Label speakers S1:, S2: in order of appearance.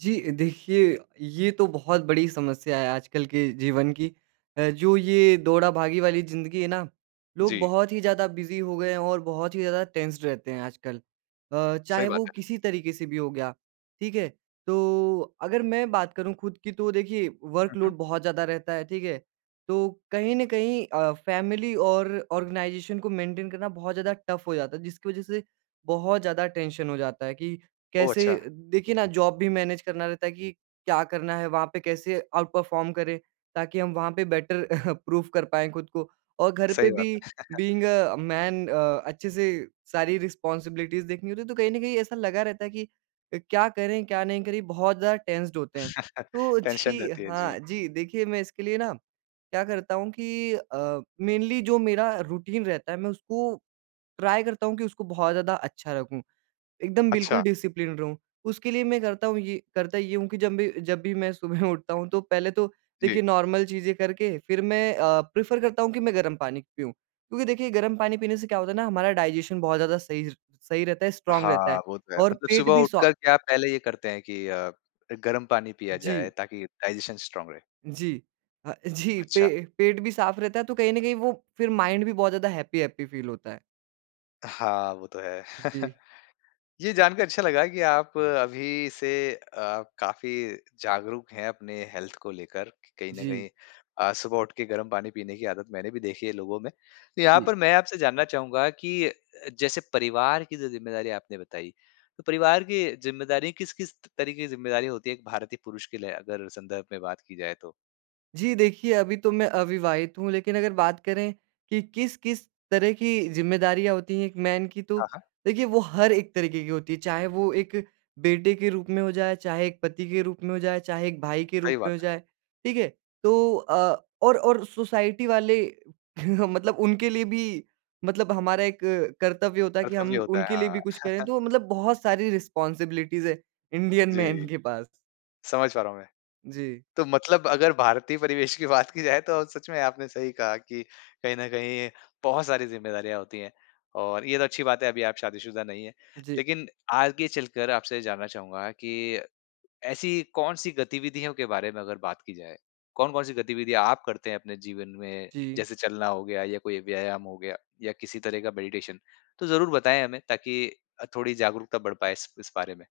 S1: जी, देखिए ये तो बहुत बड़ी समस्या है आजकल के जीवन की अ, जो ये दौड़ा-भागी वाली ज़िंदगी है ना, लोग
S2: जी।
S1: बहुत ही ज़्यादा बिज़ी हो गए हैं और बहुत ही ज़्यादा टेंस्ड रहते हैं आजकल। अ,
S2: सही
S1: चाहे वो
S2: बात है।
S1: किसी तरीक़े से भी हो गया। ठीक है? तो अगर मैं बात करूँ खुद की तो देखिए
S2: हुँ,
S1: वर्क
S2: हुँ।
S1: लोड बहुत ज़्यादा रहता है, ठीक है? तो कहीं न कहीं अ, फैमिली और आर्गेनाइज़ेशन को मेंटेन करना बहुत ज़्यादा टफ हो जाता है, जिसकी वजह से बहुत ज़्यादा टेंशन हो जाता है कि
S2: ओह,
S1: कैसे
S2: अच्छा।
S1: देखिए ना जॉब भी मैनेज करना रहता है कि क्या करना है वहाँ पे, कैसे और परफॉर्म करें, ताकि हम वहाँ पे बेटर प्रूफ कर पाए खुद को। और घर पे
S2: सही
S1: भी
S2: बात।
S1: बीइंग अ, मैन अ, अच्छे से सारी रिस्पांसिबिलिटीज़ देखनी होती है, तो कहीं न कहीं ऐसा लगा रहता है कि अ, क्या करें, क्या नहीं करें बहुत ज़्यादा टेंस्ड होते हैं। तो
S2: टेंशन
S1: जी
S2: रहती है, जी।
S1: हाँ जी, देखिए मैं इसके लिए ना क्या करता हूँ कि अ, मेनली जो मेरा रूटीन रहता है मैं उसको ट्राई करता हूँ कि उसको बहुत ज़्यादा अच्छा रखूँ, एकदम बिल्कुल
S2: अच्छा।
S1: डिसिप्लिनड रहूँ। उसके लिए मैं करता हूँ, ये करता ये हूँ कि जब भी जब भी मैं सुबह उठता हूँ तो पहले तो
S2: जी।
S1: देखिए नॉर्मल चीज़ें करके फिर मैं अ, प्रेफर करता हूँ कि मैं गरम पानी पियूँ, क्योंकि देखिए, गरम पानी पीने से क्या होता है ना हमारा डाइजेशन बहुत ज़्यादा सही र सही रहता है स्ट्राँग रहता
S2: हाँ,
S1: है
S2: वो तो है,
S1: और
S2: मतलब
S1: पेट
S2: सुबह
S1: भी सो
S2: उठकर क्या पहले ये करते हैं कि अ अ, गरम पानी पिया जाए,
S1: जी।
S2: ताकि डाइजेशन स्ट्रॉन्ग रहे?
S1: जी अ, जी,
S2: अच्छा।
S1: पे पेट भी साफ रहता है तो कहीं न कहीं वो फिर माइंड भी बहुत ज़्यादा हैप्पी-हैप्पी फील होता है।
S2: हाँ, वो तो है।
S1: जी।
S2: ये जान के अच्छा लगा कि आप अभी से अ, काफ़ी जागरूक हैं अपने हेल्थ को लेकर कहीं न
S1: जी।
S2: कहीं अ, सुबह उठ के गरम पानी पीने की आदत मैंने भी देखी है लोगों में। तो यहाँ
S1: जी।
S2: पर मैं आपसे जानना चाहूँगा कि जैसे परिवार की जो ज़िम्मेदारी आपने बताई, तो परिवार की ज़िम्मेदारियाँ किस-किस तरीक़े की ज़िम्मेदारियाँ होती है, एक भारतीय पुरुष के लिए अगर संदर्भ में बात की जाए तो?
S1: जी, देखिए अभी तो मैं अविवाहित हूँ, लेकिन अगर बात करें कि किस किस तरह की जिम्मेदारियाँ होती हैं एक मैन की, तो
S2: हाँ, हाँ।
S1: देखिए, वो हर एक तरीक़े की होती है, चाहे वो एक बेटे के रूप में हो जाए, चाहे एक पति के रूप में हो जाए, चाहे एक भाई के
S2: सही
S1: रूप में
S2: बात
S1: हो
S2: है।
S1: जाए। ठीक है? तो अ, और और सोसाइटी वाले मतलब उनके लिए भी मतलब हमारा एक कर्तव्य होता है कि
S2: कर्तव्य
S1: हम
S2: होता है,
S1: उनके लिए
S2: हाँ।
S1: भी कुछ करें, तो मतलब बहुत सारी रिस्पॉन्सिबिलिटीज़ है, इंडियन
S2: जी।
S1: मैन के पास।
S2: समझ पा रहा हूँ मैं,
S1: जी।
S2: तो मतलब अगर भारतीय परिवेश की बात की जाए तो सच में आपने सही कहा कि कहीं न कहीं बहुत सारी ज़िम्मेदारियाँ होती हैं। और ये तो अच्छी बात है अभी आप शादी-शुदा नहीं है।
S1: जी।
S2: लेकिन आगे चलकर आपसे जानना चाहूँगा कि ऐसी कौन-सी गतिविधियों के बारे में अगर बात की जाए, कौन-कौन सी गतिविधियाँ आप करते हैं अपने जीवन में
S1: जी।
S2: जैसे चलना हो गया या कोई व्यायाम हो गया या किसी तरह का मेडिटेशन तो ज़रूर बताएँ हमें ताकि अ, थोड़ी जागरूकता बढ़ पाए इस इस बारे में।